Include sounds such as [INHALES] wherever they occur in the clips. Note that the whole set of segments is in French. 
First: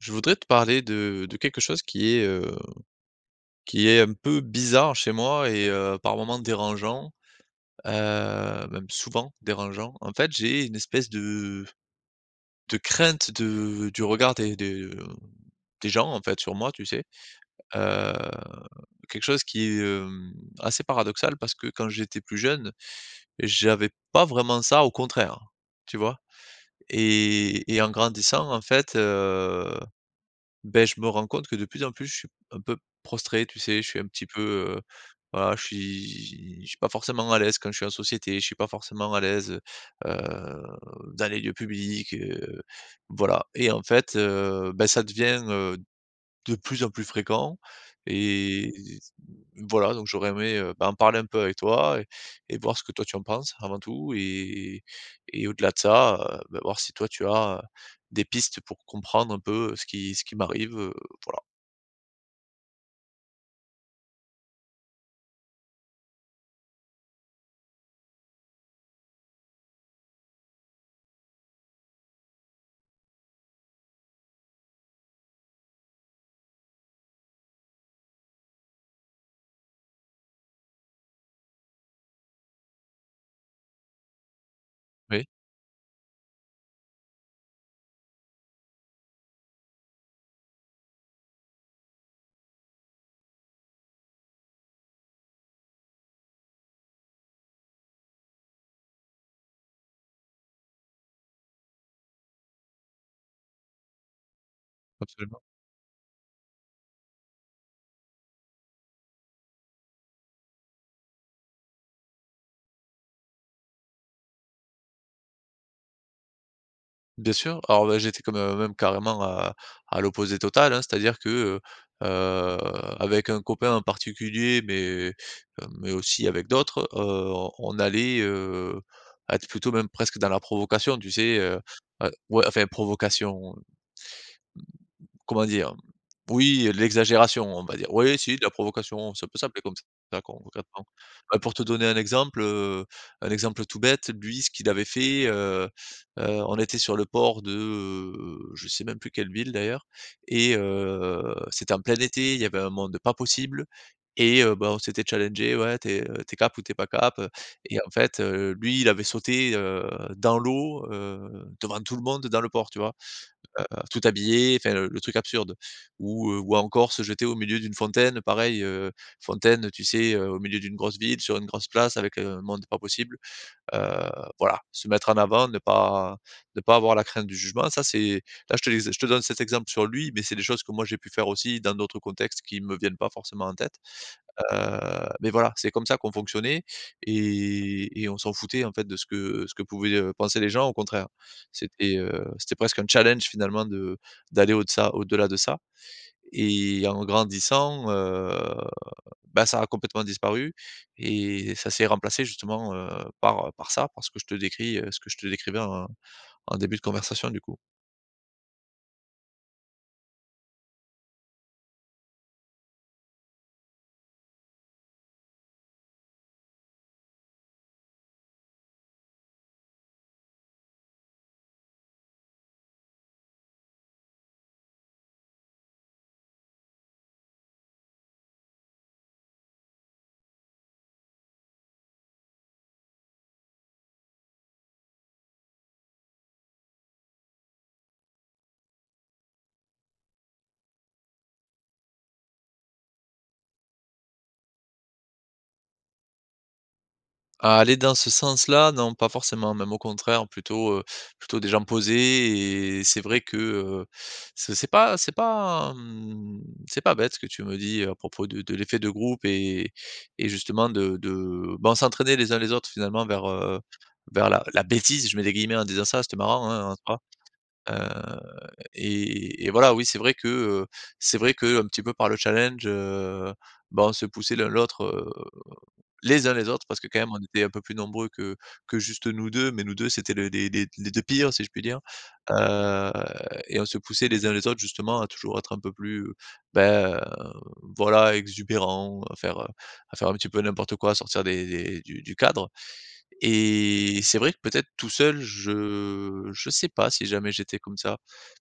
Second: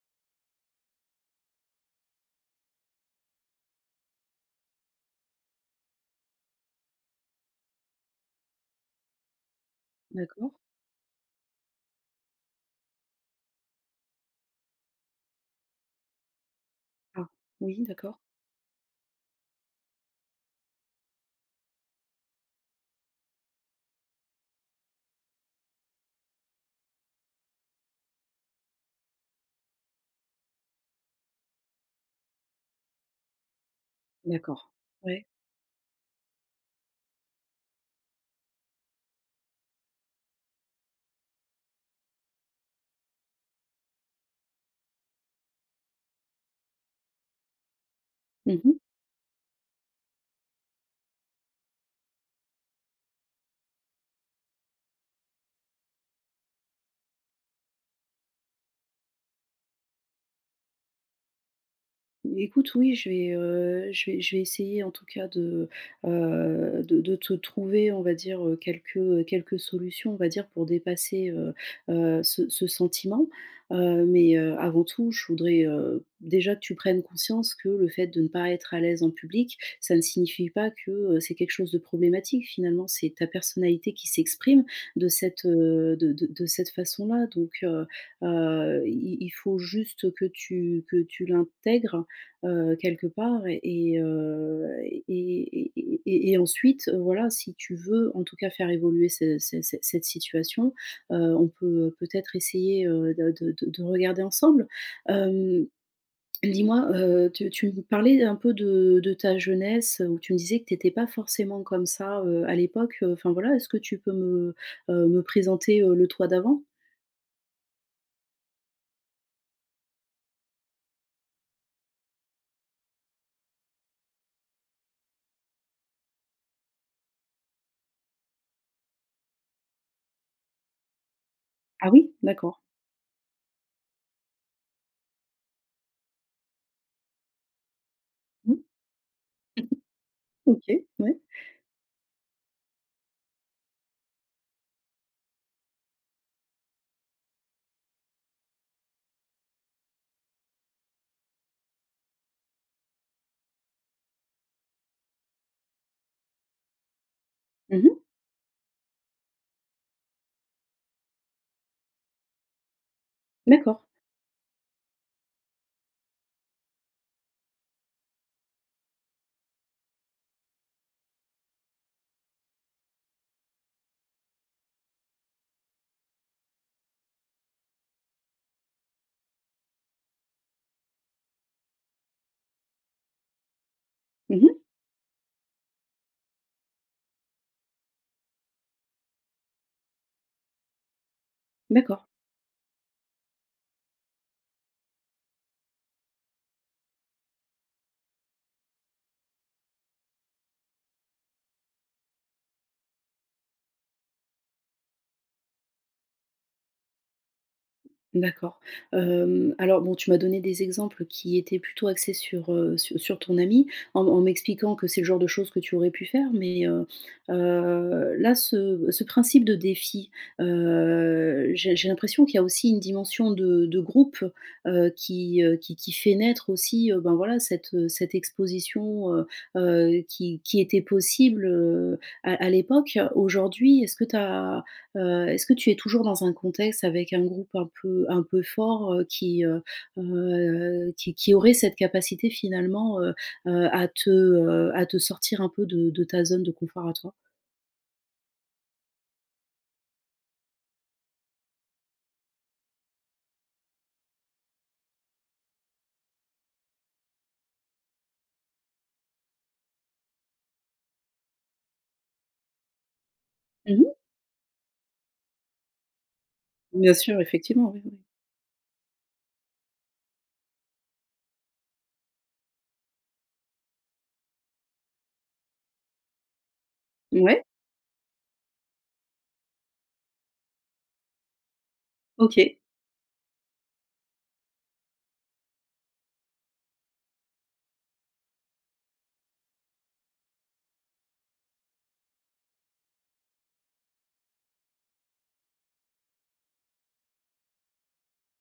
Je voudrais te parler de de quelque chose qui est, heu, qui est un peu bizarre chez moi et, heu, par moment dérangeant, heu, même souvent dérangeant. En fait, D'accord. j'ai une espèce de de crainte de du regard des de, mmh, des gens, en fait, sur moi, tu sais. Ah. Oui, Heu, d'accord. quelque chose qui est, heu, assez paradoxal parce que quand j'étais plus jeune, j'avais pas vraiment ça au contraire, tu vois? Et et en grandissant en fait, heu, beh, je me rends compte que de plus en plus je suis un peu prostré, tu sais. Je suis un petit peu, D'accord. heu, Ouais. voilà, je suis je suis pas forcément à l'aise quand je suis en société. Je suis pas forcément à l'aise, heu, heu, dans les lieux publics, heu, voilà. Et en fait, heu, bah, ça devient, heu, de plus en plus fréquent Mmh et, mh. voilà. Donc j'aurais aimé, heu, bah, en parler un peu avec toi et et voir ce que toi tu en penses avant tout. Et et et au-delà de ça, heu, bah, voir si toi tu as des pistes pour comprendre un peu ce qui ce qui m'arrive, heu, voilà. Écoute, oui, je vais, heu, je vais je vais essayer en tout cas, de, heu, de de te trouver, on va dire, heu, quelques, heu, quelques solutions, on va dire, pour dépasser, heu, heu, ce ce sentiment. Heu, mais, heu, avant tout, je voudrais, heu, déjà que tu prennes conscience que le fait de ne pas être à l'aise en public, ça ne signifie pas que, heu, c'est quelque chose de problématique. Finalement, c'est ta personnalité qui s'exprime de Oui. cette, heu, de de de cette façon-là, donc, heu, heu, il il faut juste que tu que tu l'intègres, heu, quelque part et, heu, et et et et et ensuite, heu, voilà, si tu veux, en tout cas, faire évoluer ce cet cette cette situation, heu, on peut peut-être essayer, heu, de de de de de regarder ensemble. Absolument. Hem, dis-moi, heu, tu tu me parlais un peu de de ta jeunesse, heu, où tu me disais que tu étais pas forcément comme ça, heu, à l'époque, heu, enfin, voilà. Est-ce que tu peux me, heu, me présenter, heu, le toi d'avant? Bien sûr, alors, ben, j'étais quand mê même carrément à à l'opposé total, hein, c'est-à-dire que, heu, heu, avec un copain en particulier, mais, heu, mais aussi avec d'autres, heu, on allait, heu, être plutôt même presque dans la provocation tu sais? Heu, Ah et oui? ouais, D'accord. enfin, provocation, heu, mmh, comment dire? Mmh, oui, heu, l'exagération, on va dire. Oui oui, si, de la Mmh. [CHUCKLES] provocation, ça peut s'appeler comme ça, d'accord OK, concrètement. ouais. [INHALES] Bah, pour te donner un exemple, heu, un exemple tout bête, lui, ce qu'il avait fait, heu, heu, on était sur le port de, heu, je sais même plus quelle ville, d'ailleurs et heu, c'était en plein été, il y avait un monde pas possible et heu, bah, on s'était challengés: «Ouais, t'es t'es cap ou t'es pas cap?», heu, et, en Mmh. fait, heu, lui il avait sauté, heu, dans l'eau, heu, devant tout le monde, dans le port, tu vois? Heu, D'accord. tout habillé, enfin, le truc absurde. Ou, heu, ou encore se jeter au milieu d'une fontaine, pareil, heu, fontaine, heu, tu sais, heu, au milieu d'une grosse ville, sur une grosse place, avec un monde pas possible. Heu, voilà, se mettre en avant, ne pas ne pas avoir la crainte du jugement ça c'est là je les je te donne cet exemple sur lui, mais c'est des choses que moi, j'ai pu faire aussi dans d'autres contextes, qui me viennent pas forcément en tête. Mmh mh. Heu, mais, voilà, c'est comme ça qu'on fonctionnait et et on s'en foutait, en fait, de ce que ce que pouvaient, heu, penser les gens, au contraire. C'était, D'accord. heu, c'était presque un challenge, finalement, de d'aller au de ça au-delà de ça et en grandissant, heu, bah, ça a complètement disparu et ça s'est remplacé, justement, heu, par, heu, par ça, parce que je te décris, heu, ce que je te décrivais en en début de conversation, du coup. D'accord. Hem, alors bon tu m'as donné des exemples qui étaient plutôt axés sur, heu, sur sur ton ami, en en m'expliquant que c'est le genre de choses que tu aurais pu faire, mais, heu, heu, là, ce ce principe de défi, heu, j'ai j'ai l'impression qu'il y a aussi une dimension de de groupe, heu, qui, heu, qui qui fait naître aussi, heu, ben, voilà, cette, heu, cette exposition, heu, heu, qui qui était possible, heu, à à l'époque. Aujourd'hui, est-ce que tu as, heu, est-ce que tu es toujours dans un contexte avec un groupe un peu un peu fort, heu, qui, heu, heu, qui qui aurait cette capacité, finalement, heu, heu, à te, heu, à te sortir un peu de de ta zone de confort, à toi? Aller dans ce sens-là non, pas forcément, même au contraire, plutôt, heu, plutôt des gens posés et c'est vrai que, heu, c'est c'est pas c'est pas, mmh, c'est pas bête, ce que tu me dis à propos de de l'effet de groupe et et justement, de de ben, on s'entraînait les uns les autres, finalement, vers, heu, heu, Mmh mh. vers la la bêtise. Je mets des guillemets en disant ça, c'était marrant, hein, en Bien soi, sûr, effectivement. Oui oui. heu et et voilà, oui, c'est vrai que, heu, c'est vrai qu'un petit peu par le challenge, heu, ben, on se poussait l'un l'autre, heu, les uns les autres, parce que, quand même, on était Ouais. un peu plus nombreux que que juste nous 2. Mais nous 2, c'étaient les les les les 2 pires, si je puis dire, OK. heu et on se poussait les uns les autres, justement, à toujours être un peu plus, ben, voilà, exubérants, à faire, heu, à faire un petit peu n'importe quoi. Sortir des des du du cadre et c'est vrai que, peut-être, tout seul, je je sais pas si jamais j'étais comme ça.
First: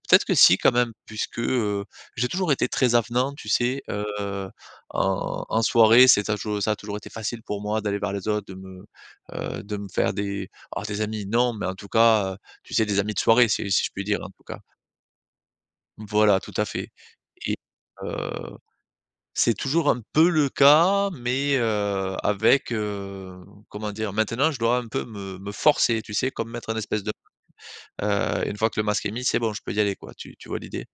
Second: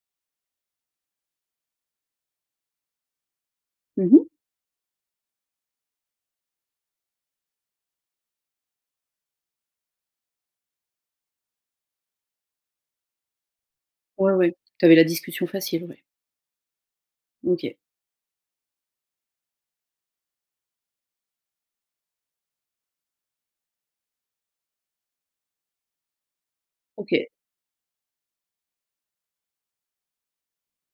Peut-être que si, quand même, puisque, heu, j'ai toujours été très avenant, tu sais? Heu, Mmh mh. en en soirée, c'est tadjou ça a toujours été facile pour moi d'aller vers les autres, de me, heu, de me faire des alors, des amis, non, mais, en tout cas, heu, tu sais, des amis de soirée, si si je puis dire, en Ouais tout ouais, cas. tu avais la discussion facile, ouais. Voilà, tout à fait et, OK. heu, c'est toujours un peu le cas, mais, heu, avec, heu, comment dire? Maintenant, je dois un peu me me forcer, tu sais? Comme mettre un espèce de, OK. [UNINTELLIGIBLE] heu, une fois que le masque est mis, c'est bon, je peux y aller, quoi. Tu tu vois l'idée?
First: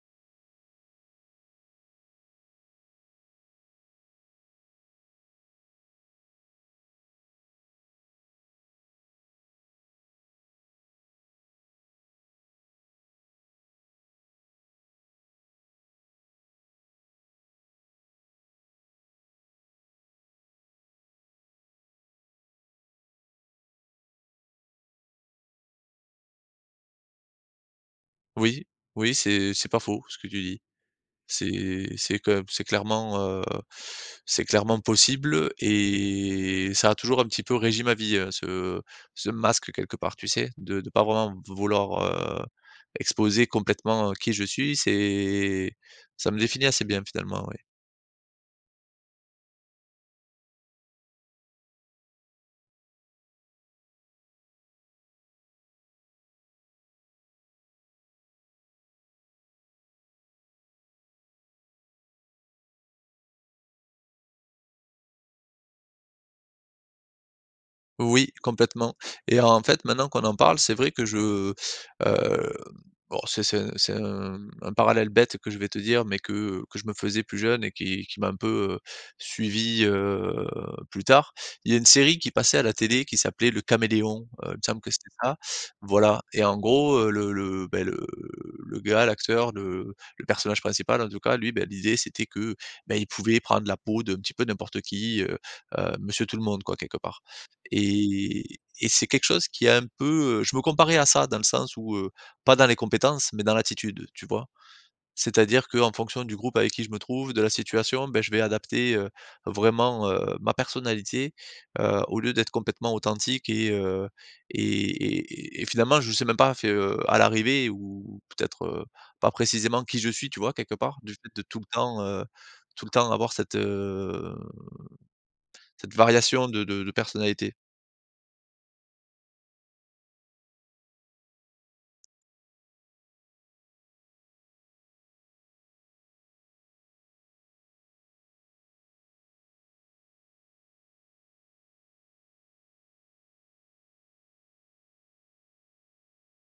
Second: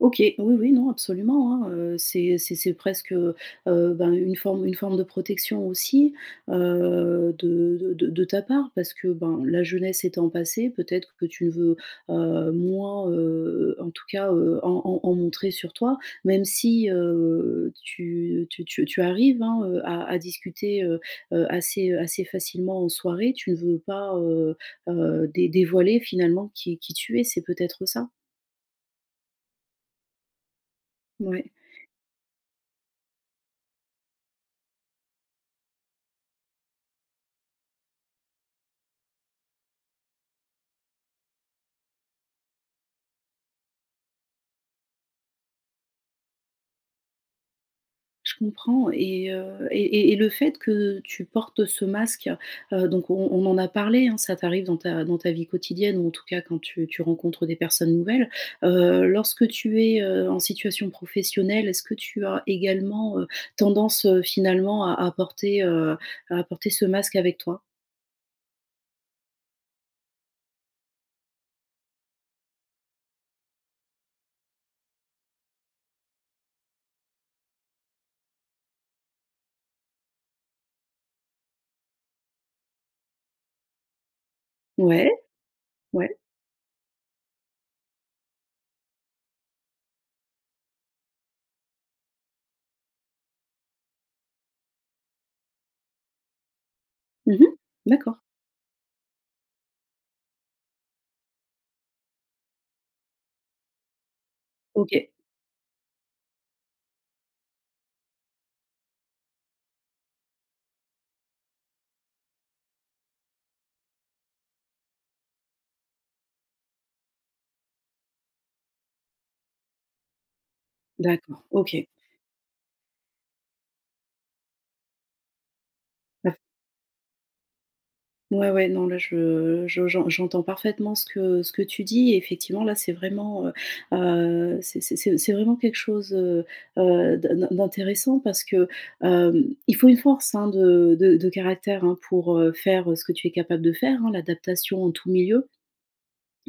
OK, oui oui, non, absolument, hein, heu, c'est c'est c'est presque, heu, heu, ben, une forme une forme de protection aussi, heu, de de de de ta part, parce que, ben, la jeunesse étant passée, peut-être que tu veux, heu, moins, heu, en tout cas, heu, en en en montrer sur toi. Même si, heu, tu tu tu tu arrives, hein, heu, à à discuter, heu, heu, assez, heu, assez facilement en soirée, tu veux pas, heu, heu, dé dévoiler, finalement, qui qui tu es, c'est peut-être ça? Oui. Oui, c'est c'est pas faux, ce que tu dis. Ouais. C'est c'est que b c'est clairement, heu, c'est clairement possible et ça a toujours un petit peu régi ma vie, heu, ce ce masque, quelque part, tu sais? De de pas vraiment m vouloir, heu, exposer complètement, heu, qui je suis c'est, ça me définit assez bien, finalement, oui. Je comprends, et heu, et et et le fait que tu portes ce masque, heu, donc, on on en a parlé, hein, ça t'arrive dans ta dans ta vie quotidienne ou, en tout cas, quand tu tu rencontres des personnes nouvelles. Heu, lorsque tu es, heu, en situation professionnelle, est-ce que tu as également, heu, tendance, heu, finalement, à à porter, heu, à apporter ce masque avec toi? Oui, complètement et en fait, maintenant qu'on en parle, c'est vrai que je, heu bon, c'est c'est c'est un, mmh, un parallèle bête que je vais te dire, mais que, heu, que je me faisais plus jeune et qui qui m'a un peu, heu, suivi, heu, plus tard. Il y a une série qui passait à la télé, qui s'appelait Le Caméléon, heu, il me semble que c'était Ouais, ça, ouais. voilà et en gros le le, bah, le le gars, l'acteur, le le personnage principal, en tout cas, lui, bah, l'idée c'était que, bah, il pouvait prendre la peau d'un petit peu n'importe qui, heu, heu, monsieur Tout-le-monde, quoi, quelque part Mmh mh, d'accord. et et c'est quelque chose qui a un peu, heu je me comparais à ça, dans le sens où, heu, pas dans les compétences, mais dans l'attitude, tu vois? OK. C'est à dire qu'en fonction du groupe avec qui je me trouve, de la situation, bah, je vais adapter, heu, vraiment, heu, ma personnalité, heu, au lieu d'être complètement authentique et heu, et et et et finalement, je sais même pas, enfin, heu, à l'arrivée ou ou peut-être, heu, pas précisément qui je suis. Tu vois quelque part? Du fait de D'accord, tout le OK. temps, heu, tout le temps avoir cette, heu, cette Bah variation de de de personnalité. Ouais, ouais, non, là, je, je j'en j'entends parfaitement ce que, heu, ce que tu dis. Effectivement, là, c'est vraiment, heu, heu, c'est c'est c'est vraiment quelque chose, heu, heu, d'in d'in d'intéressant parce que, hem, il faut une force, hein, de de de caractère, hein, pour, heu, faire, heu, ce que tu es capable de faire, hein, l'adaptation en tout milieu.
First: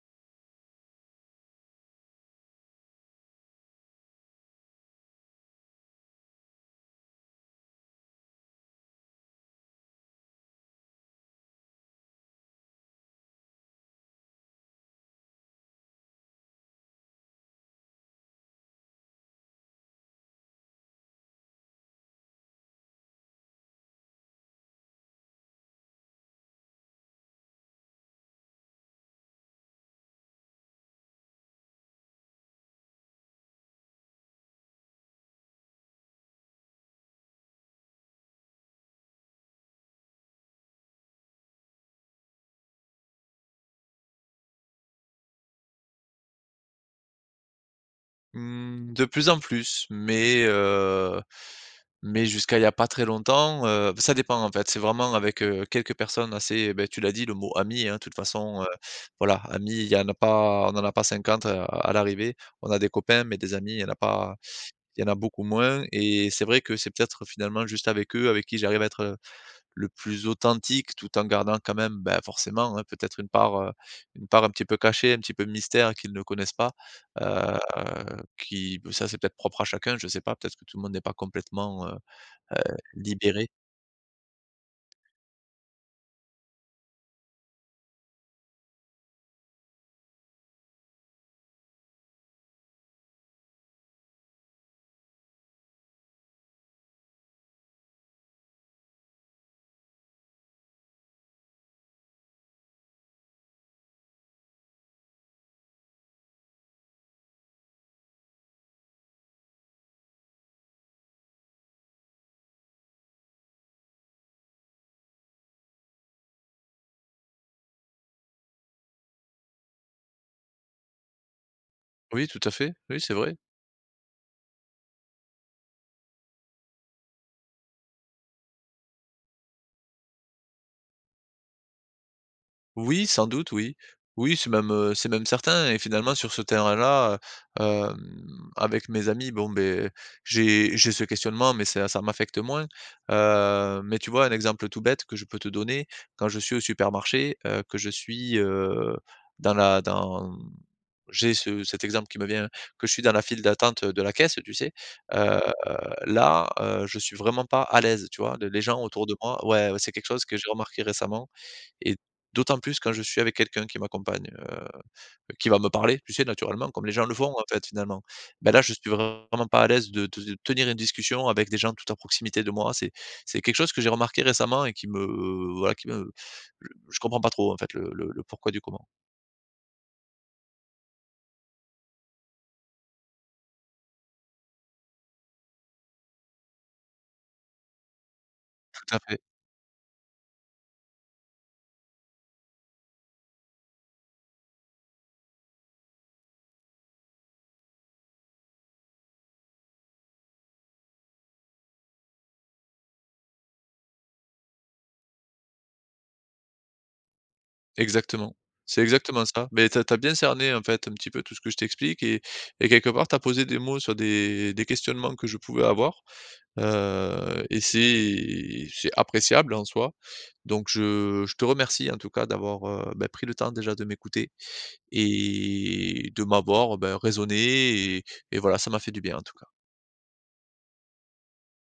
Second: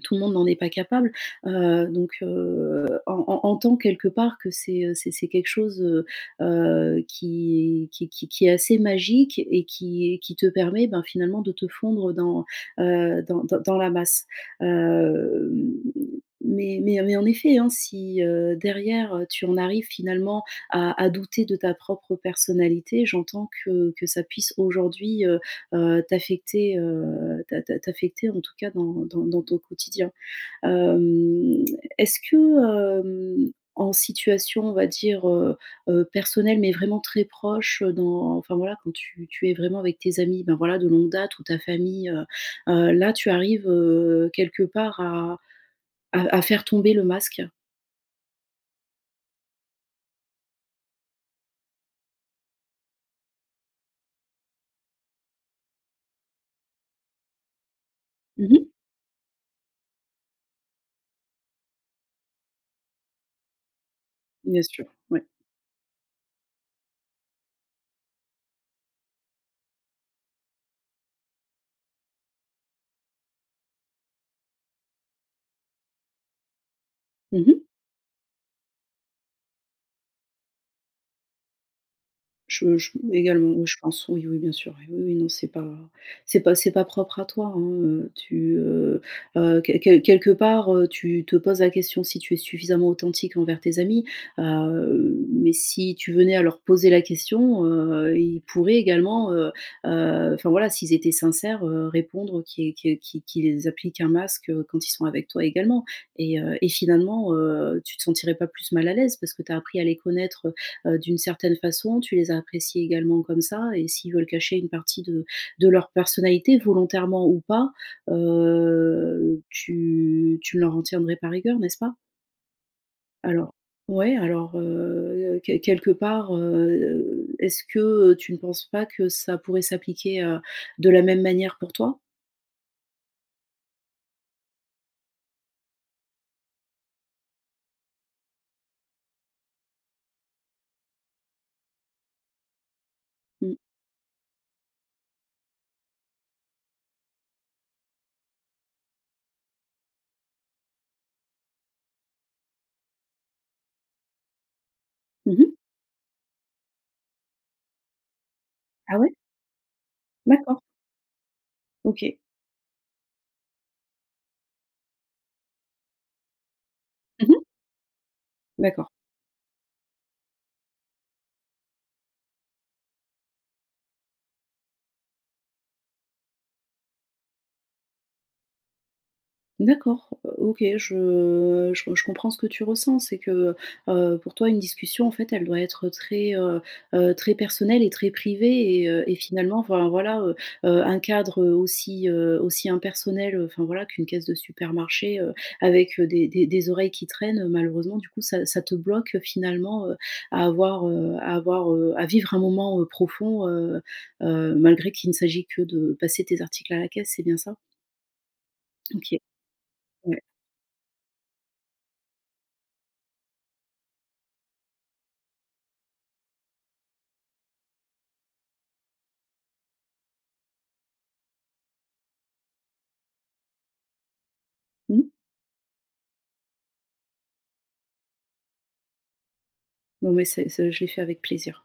Tout le monde n'en est pas capable, heu, donc, heu, en en entends quelque part que c'est, heu, c'est c'est, quelque chose, heu, heu, qui qui qui qui est assez magique et qui et qui te permet, ben, finalement, de te fondre dans, heu, dans, heu, dans la masse. Hem, mais mais mais, en effet, hein, si, heu, derrière, heu, tu en arrives, finalement à à douter de ta propre personnalité, j'entends que que ça puisse aujourd'hui, heu, heu, t'affecter, heu, t'a t'a t'affecter, en tout cas, dans dans dans ton quotidien. Hem, est-ce que, hem, en situation, on va dire, heu, heu, personnelle, mais vraiment très proche, heu, dans enfin, voilà, quand tu tu es vraiment avec tes amis, ben, voilà, de longue date ou ta famille, heu, heu, là, tu arrives, heu, quelque part, à à à faire tomber le masque? Mmh, de plus en plus. Mais, heu, mais jusqu'à il y a pas très longtemps, heu ça dépend en fait, c'est vraiment avec, heu, quelques personnes assez, beh, tu l'as dit le mot ami, hein. De toute Mmh façon, heu, mh. voilà, amis il y en a pas on en a pas 50 à à l'arrivée. On a des copains mais des amis il y en a pas Bien sûr. il y en a Ouais. beaucoup moins. Et c'est vrai que c'est peut-être finalement juste avec eux, avec qui j'arrive à être, le plus authentique tout en gardant quand même, beh, forcément hein, peut-être une part, heu, une part un petit peu cachée. Un petit peu mystère qu'ils ne connaissent pas. Mmh Heu, mh. qui heu, ça c'est peut-être propre à chacun je sais pas peut-être que tout le monde est pas complètement, heu heu, Je je libéré. également. Oui, je pense. Oui, oui. Bien sûr. Oui, oui. Non c'est pas c'est pas c'est pas propre à toi, hein. Heu, tu, heu heu, quel quel quelque part, heu, tu te poses la question si tu es suffisamment authentique envers tes amis. Heu, mais si tu venais à leur poser la question, heu, ils pourraient également, heu heu enfin voilà, s'ils étaient sincères, heu, répondre qu que qu'ils qu'ils appliquent un masque, heu, quand ils sont avec toi également. Et heu, et finalement, heu, tu te sentirais pas plus mal à l'aise. Parce ce que tu as appris à les connaître, heu heu, d'une certaine façon, tu les as appréciés également comme ça. Et s'ils veulent cacher une partie de de leur personnalité volontairement ou pas, heu, tu tu ne leur en tiendrais par rigueur, n'est-ce pas? Oui, tout à fait. Oui, c'est vrai. Alors, ouais. Alors, heu, quel quelque part, heu, est-ce que, heu, tu ne penses pas que ça pourrait s'appliquer, heu, de la même manière pour toi? Oui, sans doute oui. Oui c'est même, heu, c'est même certain. Et finalement, sur ce terrain-là, heu, hem, avec mes amis, bon, beh, j'ai j'ai ce questionnement mais ça ça m'affecte moins. Mmh. Heu, mais tu vois un exemple tout bête que je peux te donner. Quand je suis au supermarché, heu, que je suis, heu, dans la dans j'ai ce cet exemple qui me vient, que je suis dans la file d'attente de la caisse, tu sais? Mmh Heu, mh. là, heu, je suis vraiment pas à l'aise. Tu vois? Le les gens Ah autour ouais? de moi ouais c'est quelque chose que j'ai D'accord. remarqué récemment. Et OK. d'autant plus quand je suis avec quelqu'un qui m'accompagne, heu, qui va me parler, tu sais? Naturellement comme les gens le Mmh font en mh. fait finalement. Ben, là je D'accord. suis vraiment pas à l'aise de de te tenir une discussion avec des gens tout à proximité de moi. C'est c'est quelque chose que j'ai remarqué récemment et qui me, voilà qui me je comprends pas trop en fait le le le pourquoi du comment. D'accord. O OK, je, heu, je je comprends ce que tu ressens. C'est que, heu heu, pour toi une discussion en fait elle doit être très, heu heu, très personnelle et très privée. Et Tout à heu, et fait. finalement, enfin voilà, heu heu, un cadre, heu, aussi, heu, aussi impersonnel, enfin voilà qu'une caisse de supermarché, heu, avec, heu, des des des oreilles qui traînent. Malheureusement, du coup ça ça te bloque finalement, heu, à avoir, heu, à avoir, heu, à vivre un moment, heu, profond, heu heu, malgré qu'il ne s'agit que de passer tes articles à la caisse c'est bien ça? Exactement. C'est OK. exactement ça. Mais tu as tu as bien Ouais. cerné en fait un petit peu tout ce que je t'explique. Et et quelque part tu as posé des mots sur des des questionnements que je pouvais avoir. Heu, et c'est c'est appréciable en soi. Donc je je te remercie en tout cas d'avoir, heu, bah, pris le temps déjà de m'écouter. Mmh. Et de m'avoir, ben, raisonné et et voilà ça m'a fait du bien en tout cas. Non, mais c'est ce je l'ai fait avec plaisir.